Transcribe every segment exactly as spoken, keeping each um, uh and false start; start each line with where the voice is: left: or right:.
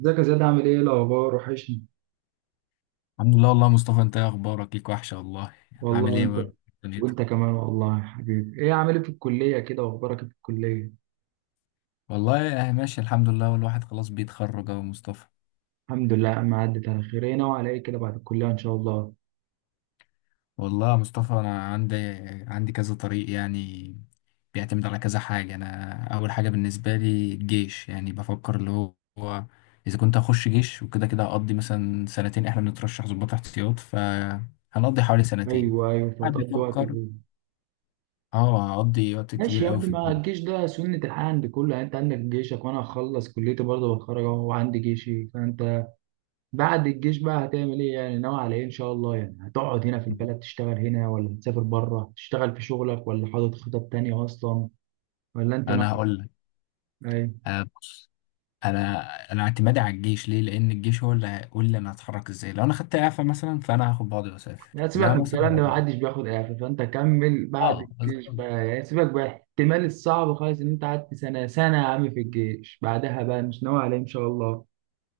right: ازيك يا زياد، عامل ايه إيه الاخبار؟ وحشني.
left: الحمد لله والله يا مصطفى، انت ايه اخبارك؟ ليك وحشه والله.
right: والله
left: عامل ايه
right: وانت
left: بقى دنيتك؟
right: وانت كمان والله يا حبيبي. ايه؟ عامل ايه في الكليه كده؟ واخبارك إيه في الكليه؟
left: والله اهي ماشي الحمد لله، والواحد خلاص بيتخرج اهو يا مصطفى.
right: الحمد لله، ما عدت على خير. ايه ناوي على ايه كده بعد الكليه ان شاء الله؟
left: والله يا مصطفى انا عندي عندي كذا طريق، يعني بيعتمد على كذا حاجه. انا اول حاجه بالنسبه لي الجيش، يعني بفكر اللي هو هو اذا كنت هخش جيش، وكده كده هقضي مثلا سنتين، احنا بنترشح ضباط احتياط فهنقضي حوالي سنتين.
right: ايوه ايوه،
left: قاعد
right: فتقضي وقت
left: بيفكر.
right: كده.
left: اه هقضي وقت
right: ماشي
left: كبير
right: يا
left: قوي
right: ابني،
left: في
right: ما
left: الجيش.
right: الجيش ده سنه الحياه عند كله. يعني انت عندك جيشك، وانا هخلص كليتي برضه، بتخرج اهو وعندي جيشي. فانت بعد الجيش بقى هتعمل ايه؟ يعني ناوي على ايه ان شاء الله؟ يعني هتقعد هنا في البلد تشتغل هنا، ولا هتسافر بره تشتغل في شغلك، ولا حاطط خطط تانية اصلا؟ ولا انت ناوي
left: انا هقول
right: ايه؟
left: لك، انا انا اعتمادي على الجيش ليه، لان الجيش هو اللي هيقول لي انا هتحرك ازاي. لو انا خدت اعفاء مثلا فانا هاخد بعضي واسافر،
right: لا، سيبك
left: انما
right: من
left: مثلا
right: الكلام ده،
left: لو-
right: محدش بياخد اعفاء، فانت كمل. بعد
left: اه
right: الجيش
left: بالظبط.
right: بقى يعني، سيبك بقى. احتمال الصعب خالص ان انت قعدت سنه سنه يا عم في الجيش، بعدها بقى مش ناوي عليه ان شاء الله؟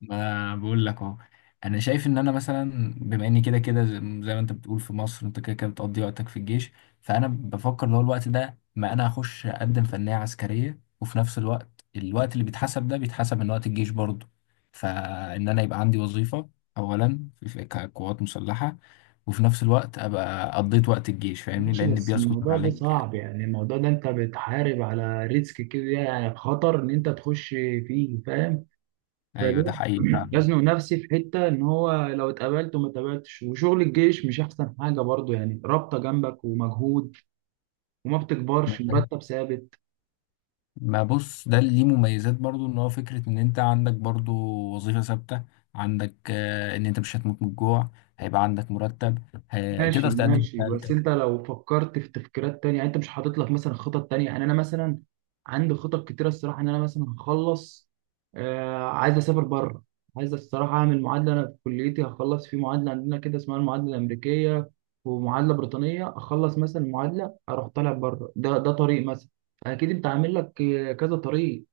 left: ما بقول لك اهو. انا شايف ان انا مثلا، بما اني كده كده زي زي ما انت بتقول، في مصر انت كده كده بتقضي وقتك في الجيش، فانا بفكر اللي هو الوقت ده، ما انا اخش اقدم فنية عسكرية، وفي نفس الوقت الوقت اللي بيتحسب ده بيتحسب من وقت الجيش برضه، فان انا يبقى عندي وظيفة اولا في في كقوات مسلحة، وفي نفس الوقت ابقى قضيت وقت الجيش، فاهمني؟
right: ماشي،
left: لان
right: بس
left: بيسقط من
right: الموضوع ده
left: عليك.
right: صعب. يعني الموضوع ده انت بتحارب على ريسك كده، يعني خطر ان انت تخش فيه، فاهم؟
left: ايوه
right: فليه
left: ده حقيقي
right: يزنق نفسي في حته، ان هو لو اتقبلت وما اتقبلتش، وشغل الجيش مش احسن حاجه برضه. يعني رابطه جنبك ومجهود، وما بتكبرش،
left: فعلا.
right: مرتب ثابت.
left: ما بص، ده اللي ليه مميزات برضو، ان هو فكرة ان انت عندك برضو وظيفة ثابتة، عندك آه، ان انت مش هتموت من الجوع، هيبقى عندك مرتب، ه-
right: ماشي
left: تقدر تقدم
right: ماشي، بس
left: استقالتك.
right: انت لو فكرت في تفكيرات تانية. يعني انت مش حاطط لك مثلا خطط تانية؟ يعني انا مثلا عندي خطط كتيرة الصراحة، ان انا مثلا هخلص، آه، عايز اسافر بره. عايز الصراحة اعمل معادلة، انا في كليتي هخلص في معادلة. عندنا كده اسمها المعادلة الامريكية، ومعادلة بريطانية. اخلص مثلا معادلة اروح طالع بره، ده ده طريق مثلا. اكيد انت عامل لك، آه، كذا طريق.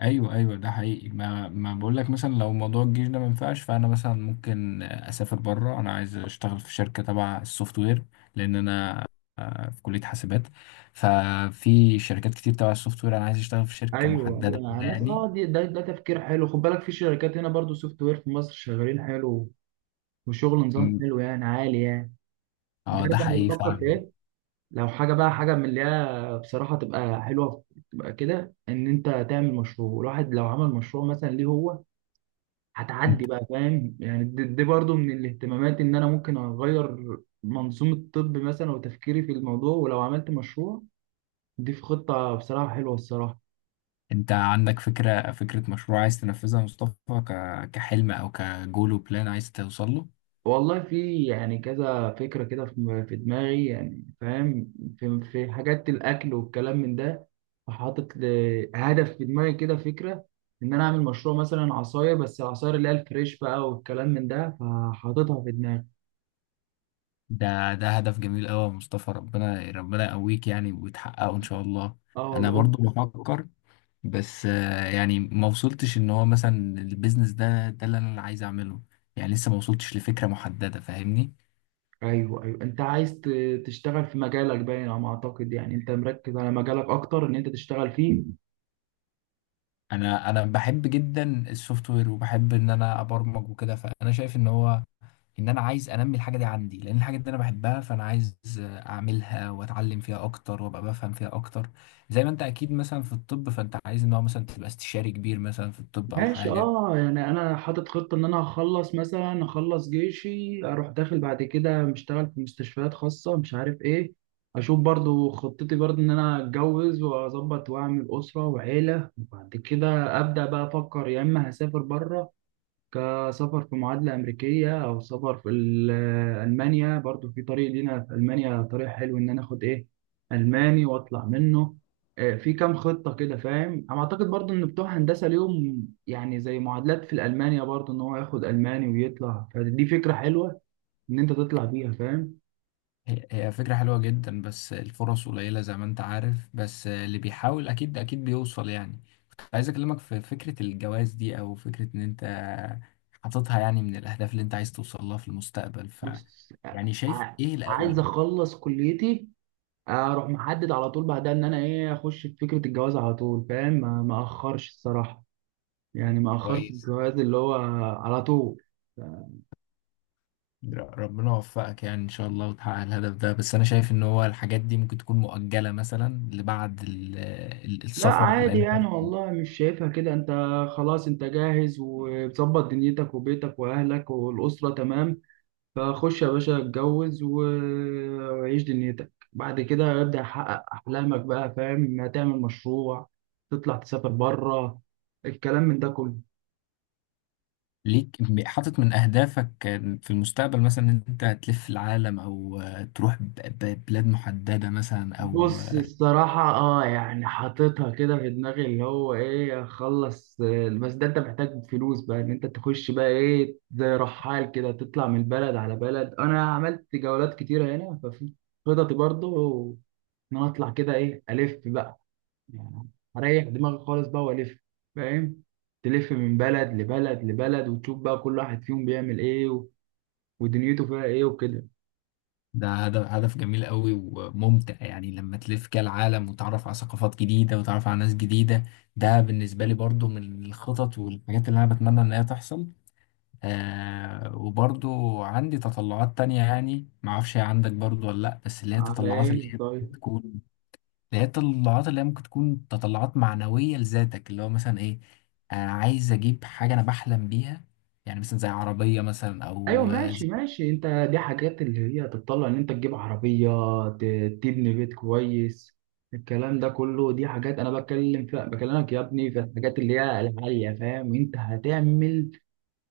left: ايوه ايوه ده حقيقي. ما ما بقول لك، مثلا لو موضوع الجيش ده ما ينفعش، فانا مثلا ممكن آه، اسافر بره، انا عايز اشتغل في شركة تبع السوفت وير، لان انا آه، في كلية حاسبات، ففي شركات كتير تبع السوفت وير، انا عايز اشتغل في شركة
right: ايوه ايوه،
left: محددة
right: انا
left: كده
right: عملت
left: يعني.
right: اه دي- ده ده تفكير حلو. خد بالك، في شركات هنا برضو سوفت وير في مصر شغالين حلو، وشغل نظام
left: م،
right: حلو يعني، عالي يعني. انت
left: اه ده
right: عارف انا
left: حقيقي
right: بفكر في
left: فعلا.
right: ايه؟ لو حاجه بقى، حاجه من اللي هي بصراحه تبقى حلوه، تبقى كده ان انت تعمل مشروع. الواحد لو عمل مشروع مثلا ليه هو، هتعدي بقى، فاهم؟ يعني دي, دي برضو من الاهتمامات، ان انا ممكن اغير منظومه الطب مثلا، وتفكيري في الموضوع. ولو عملت مشروع، دي في خطه بصراحه حلوه، الصراحه.
left: انت عندك فكرة فكرة مشروع عايز تنفذها يا مصطفى؟ ك- كحلم او كجول وبلان عايز توصل له؟
right: والله في يعني كذا فكرة كده، في في دماغي يعني، فاهم. في, في حاجات الأكل والكلام من ده. فحاطط ل- هدف في دماغي كده، فكرة إن أنا أعمل مشروع مثلا عصاير، بس العصاير اللي هي الفريش بقى والكلام من ده، فحاططها في دماغي.
left: ده ده هدف جميل قوي يا مصطفى، ربنا ربنا يقويك يعني وتحققه ان شاء الله.
right: اه
left: انا
right: والله.
left: برضو بفكر، بس آه، يعني ما وصلتش، ان هو مثلا البيزنس ده ده اللي انا عايز اعمله، يعني لسه ما وصلتش لفكرة محددة فاهمني.
right: أيوه أيوه، أنت عايز ت- تشتغل في مجالك باين على ما أعتقد. يعني أنت مركز على مجالك أكتر، إن أنت تشتغل فيه.
left: انا انا بحب جدا السوفت وير، وبحب ان انا ابرمج وكده، فانا شايف ان هو ان انا عايز انمي الحاجه دي عندي، لان الحاجه دي انا بحبها، فانا عايز اعملها واتعلم فيها اكتر وابقى بفهم فيها اكتر. زي ما انت اكيد مثلا في الطب، فانت عايز ان هو مثلا تبقى استشاري كبير مثلا في الطب او
right: ماشي،
left: حاجه.
right: اه. يعني انا حاطط خطه ان انا هخلص مثلا، اخلص جيشي، اروح داخل بعد كده مشتغل في مستشفيات خاصه، مش عارف ايه. اشوف برضو خطتي برضو، ان انا اتجوز واظبط واعمل اسره وعيله، وبعد كده ابدا بقى افكر. يا اما هسافر بره كسفر في معادلة أمريكية، أو سفر في ال- آه، ألمانيا. برضو في طريق لينا في ألمانيا، طريق حلو إن أنا آخد إيه، ألماني، وأطلع منه. آه، في كام خطة كده، فاهم؟ أنا أعتقد برضو إن بتوع هندسة ليهم يعني زي معادلات في الألمانيا برضو، إن هو ياخد ألماني ويطلع. فدي فكرة حلوة إن أنت تطلع بيها، فاهم؟
left: هي هي فكره حلوه جدا، بس الفرص قليله زي ما انت عارف، بس اللي بيحاول اكيد اكيد بيوصل يعني. عايز اكلمك في فكره الجواز دي، او فكره ان انت حاططها يعني من الاهداف اللي انت عايز توصل لها في المستقبل، ف
right: بس آه،
left: يعني شايف
right: ع-
left: ايه
right: عايز
left: الاولى؟
right: أخلص كليتي، أروح محدد على طول بعدها إن أنا إيه، أخش في فكرة الجواز على طول، فاهم؟ ما ما أخرش الصراحة، يعني ما أخرت
left: كويس.
right: الجواز اللي هو على طول.
left: ر- ربنا يوفقك يعني ان شاء الله، وتحقق الهدف ده. بس انا شايف ان هو الحاجات دي ممكن تكون مؤجلة مثلا لبعد ال- ال-
right: لا
left: السفر،
right: عادي
left: لان
right: يعني، والله مش شايفها كده انت. خلاص، انت جاهز ومظبط دنيتك وبيتك واهلك والاسره تمام. فخش يا باشا اتجوز، و- وعيش دنيتك. بعد كده ابدا حقق احلامك بقى، فاهم؟ هتعمل مشروع، تطلع تسافر بره، الكلام من ده كله.
left: ليك م- حاطط من اهدافك في المستقبل مثلا ان انت هتلف العالم، او تروح ب- ب- بلاد محددة مثلا او.
right: بص الصراحة اه يعني، حاططها كده في دماغي، اللي هو ايه، اخلص، آه، بس ده انت محتاج فلوس بقى ان انت تخش بقى ايه، زي رحال كده تطلع من بلد على بلد. انا عملت جولات كتيرة هنا، ففي خططي برضو ان انا اطلع كده ايه، الف بقى يعني، اريح دماغي خالص بقى والف، فاهم؟ تلف من بلد لبلد لبلد، وتشوف بقى كل واحد فيهم بيعمل ايه، و- ودنيته فيها ايه، وكده.
left: ده هدف هدف جميل قوي وممتع، يعني لما تلف كده العالم وتعرف على ثقافات جديدة وتعرف على ناس جديدة. ده بالنسبة لي برضو من الخطط والحاجات اللي انا بتمنى ان هي تحصل. آه وبرضو عندي تطلعات تانية، يعني معرفش هي عندك برضو ولا لأ، بس اللي هي
right: على
left: التطلعات
right: ايه
left: اللي هي ممكن
right: طيب؟
left: تكون اللي هي التطلعات اللي هي ممكن تكون تطلعات معنوية لذاتك، اللي هو مثلا إيه، آه عايز أجيب حاجة أنا بحلم بيها، يعني مثلا زي عربية مثلا
right: ايوه
left: أو.
right: ماشي ماشي، انت دي حاجات اللي هي تتطلع ان انت تجيب عربيه، ت- تبني بيت كويس، الكلام ده كله. دي حاجات انا بتكلم فيها، بكلمك يا ابني في الحاجات اللي هي العاليه، فاهم؟ انت هتعمل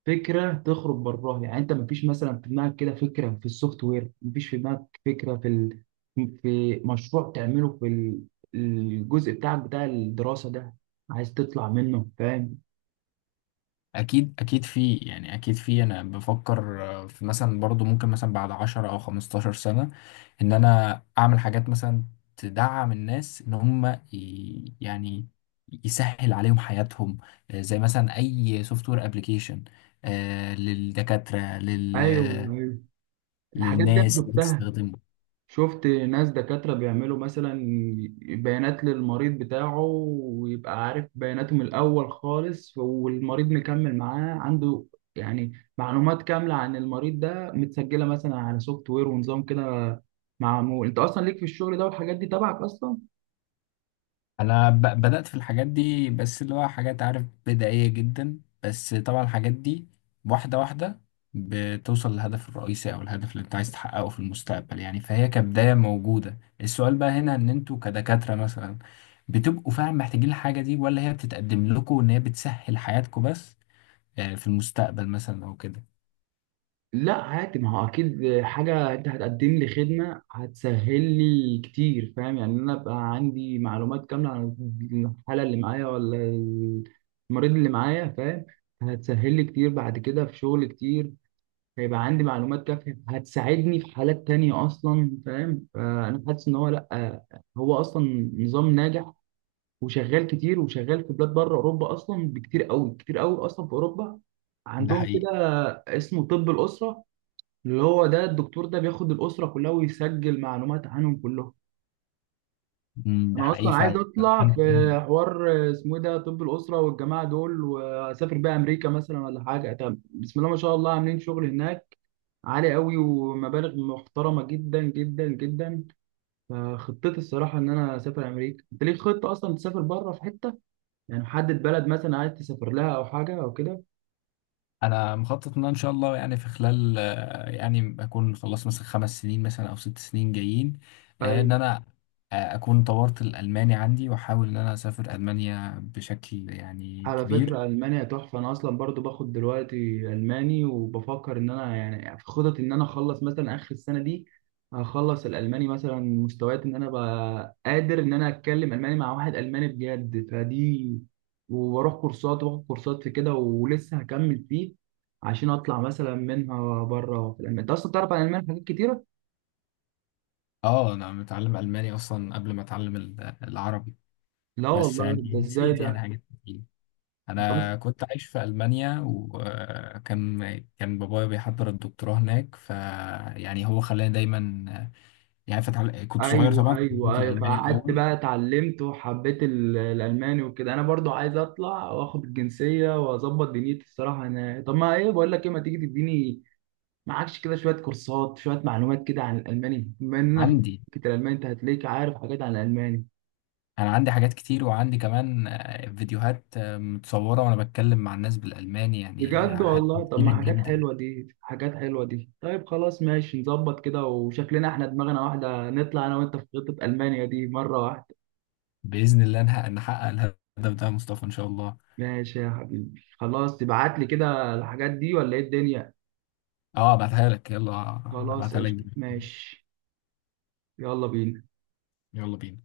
right: فكره تخرج براها. يعني انت مفيش مثلا في دماغك كده فكره في السوفت وير؟ مفيش في دماغك فكره في ال...، في مشروع تعمله في ال- الجزء بتاعك بتاع الدراسه ده، عايز تطلع منه، فاهم؟
left: اكيد اكيد في، يعني اكيد في، انا بفكر آه، في مثلا برضو ممكن مثلا بعد عشرة او 15 سنة ان انا اعمل حاجات مثلا تدعم الناس ان هم ي- يعني يسهل عليهم حياتهم، آه، زي مثلا اي سوفت وير ابلكيشن للدكاترة، لل
right: ايوه ايوه، الحاجات دي انا
left: للناس اللي
right: شفتها.
left: بتستخدمه.
right: شفت ناس دكاترة بيعملوا مثلا بيانات للمريض بتاعه، ويبقى عارف بياناته من الأول خالص، والمريض مكمل معاه عنده يعني، معلومات كاملة عن المريض ده متسجلة مثلا على سوفت وير ونظام كده معمول. أنت أصلا ليك في الشغل ده والحاجات دي تبعك أصلا؟
left: انا ب- بدأت في الحاجات دي، بس اللي هو حاجات عارف بدائية جدا، بس طبعا الحاجات دي واحدة واحدة بتوصل للهدف الرئيسي او الهدف اللي انت عايز تحققه في المستقبل يعني، فهي كبداية موجودة. السؤال بقى هنا ان انتوا كدكاترة مثلا، بتبقوا فعلا محتاجين الحاجة دي، ولا هي بتتقدم لكم ان هي بتسهل حياتكم بس آه، في المستقبل مثلا او كده؟
right: لا عادي، ما هو اكيد حاجه انت هتقدم لي خدمه هتسهل لي كتير، فاهم؟ يعني انا ابقى عندي معلومات كامله عن الحاله اللي معايا، ولا المريض اللي معايا، فاهم؟ هتسهل لي كتير بعد كده في شغل كتير. هيبقى عندي معلومات كافيه هتساعدني في حالات تانية اصلا، فاهم؟ فانا حاسس ان هو لا، هو اصلا نظام ناجح وشغال كتير، وشغال في بلاد بره، اوروبا اصلا بكتير قوي، كتير قوي اصلا. في اوروبا
left: ده
right: عندهم
left: حقيقي.
right: كده، اسمه طب الاسره، اللي هو ده الدكتور ده بياخد الأسرة كلها، ويسجل معلومات عنهم كلهم.
left: مم، ده
right: أنا
left: حقيقي
right: أصلا عايز
left: فعلا.
right: أطلع في حوار اسمه إيه ده، طب الأسرة والجماعة دول. وأسافر بقى أمريكا مثلا ولا حاجة، طب بسم الله ما شاء الله عاملين شغل هناك عالي قوي، ومبالغ محترمة جدا جدا جدا. فخطتي الصراحة إن أنا أسافر أمريكا. أنت ليك خطة أصلا تسافر بره في حتة، يعني محدد بلد مثلا عايز تسافر لها، أو حاجة أو كده؟
left: انا مخطط ان أنا ان شاء الله، يعني في خلال آه، يعني اكون خلصت مثلا خمس سنين مثلا او ست سنين جايين، آه، ان انا آه، اكون طورت الالماني عندي، واحاول ان انا اسافر المانيا بشكل يعني
right: على
left: كبير.
right: فكرة ألمانيا تحفة. أنا أصلا برضو باخد دلوقتي ألماني، وبفكر إن أنا يعني في خطط إن أنا أخلص مثلا آخر السنة دي. هخلص الألماني مثلا مستويات إن أنا أبقى قادر إن أنا أتكلم ألماني مع واحد ألماني بجد، فدي. وبروح كورسات وباخد كورسات في كده، ولسه هكمل فيه عشان أطلع مثلا منها بره في ألمانيا. أنت أصلا بتعرف عن ألمانيا حاجات كتيرة؟
left: اه انا متعلم الماني اصلا قبل ما اتعلم ال- العربي.
right: لا
left: بس
right: والله،
left: يعني
right: ده إزاي
left: نسيت يعني
right: ده؟
left: حاجات كتير.
right: أنت أصلا،
left: انا كنت عايش في المانيا، وكان كان بابايا بيحضر الدكتوراه هناك، فيعني هو خلاني دايما يعني فتح، كنت صغير طبعا،
right: ايوه
left: كنت
right: ايوه ايوه،
left: الالماني
right: فقعدت
left: الاول
right: بقى اتعلمت وحبيت ال- الالماني وكده. انا برضو عايز اطلع واخد الجنسيه واظبط دنيتي الصراحه. انا طب ما ايه، بقول لك ايه، ما تيجي تديني معكش كده شويه كورسات، شويه معلومات كده عن الالماني، بما اننا في
left: عندي.
right: فكره الالماني. انت هتلاقيك عارف حاجات عن الالماني،
left: انا عندي حاجات كتير، وعندي كمان آه، فيديوهات آه، متصوره وانا بتكلم مع الناس بالالماني، يعني
right: بجد والله. طب ما
left: هتفيدك
right: حاجات
left: جدا.
right: حلوه دي، حاجات حلوه دي. طيب خلاص ماشي، نظبط كده، وشكلنا احنا دماغنا واحده. نطلع انا وانت في خطه المانيا دي مره واحده.
left: باذن الله نحقق نحقق الهدف ده يا مصطفى ان شاء الله.
right: ماشي يا حبيبي خلاص، تبعت لي كده الحاجات دي ولا ايه الدنيا؟
left: اه ابعتها لك. يلا آه،
right: خلاص
left: ابعتها لك
right: قشطة
left: دلوقتي.
right: ماشي. يلا بينا.
left: يلا بينا.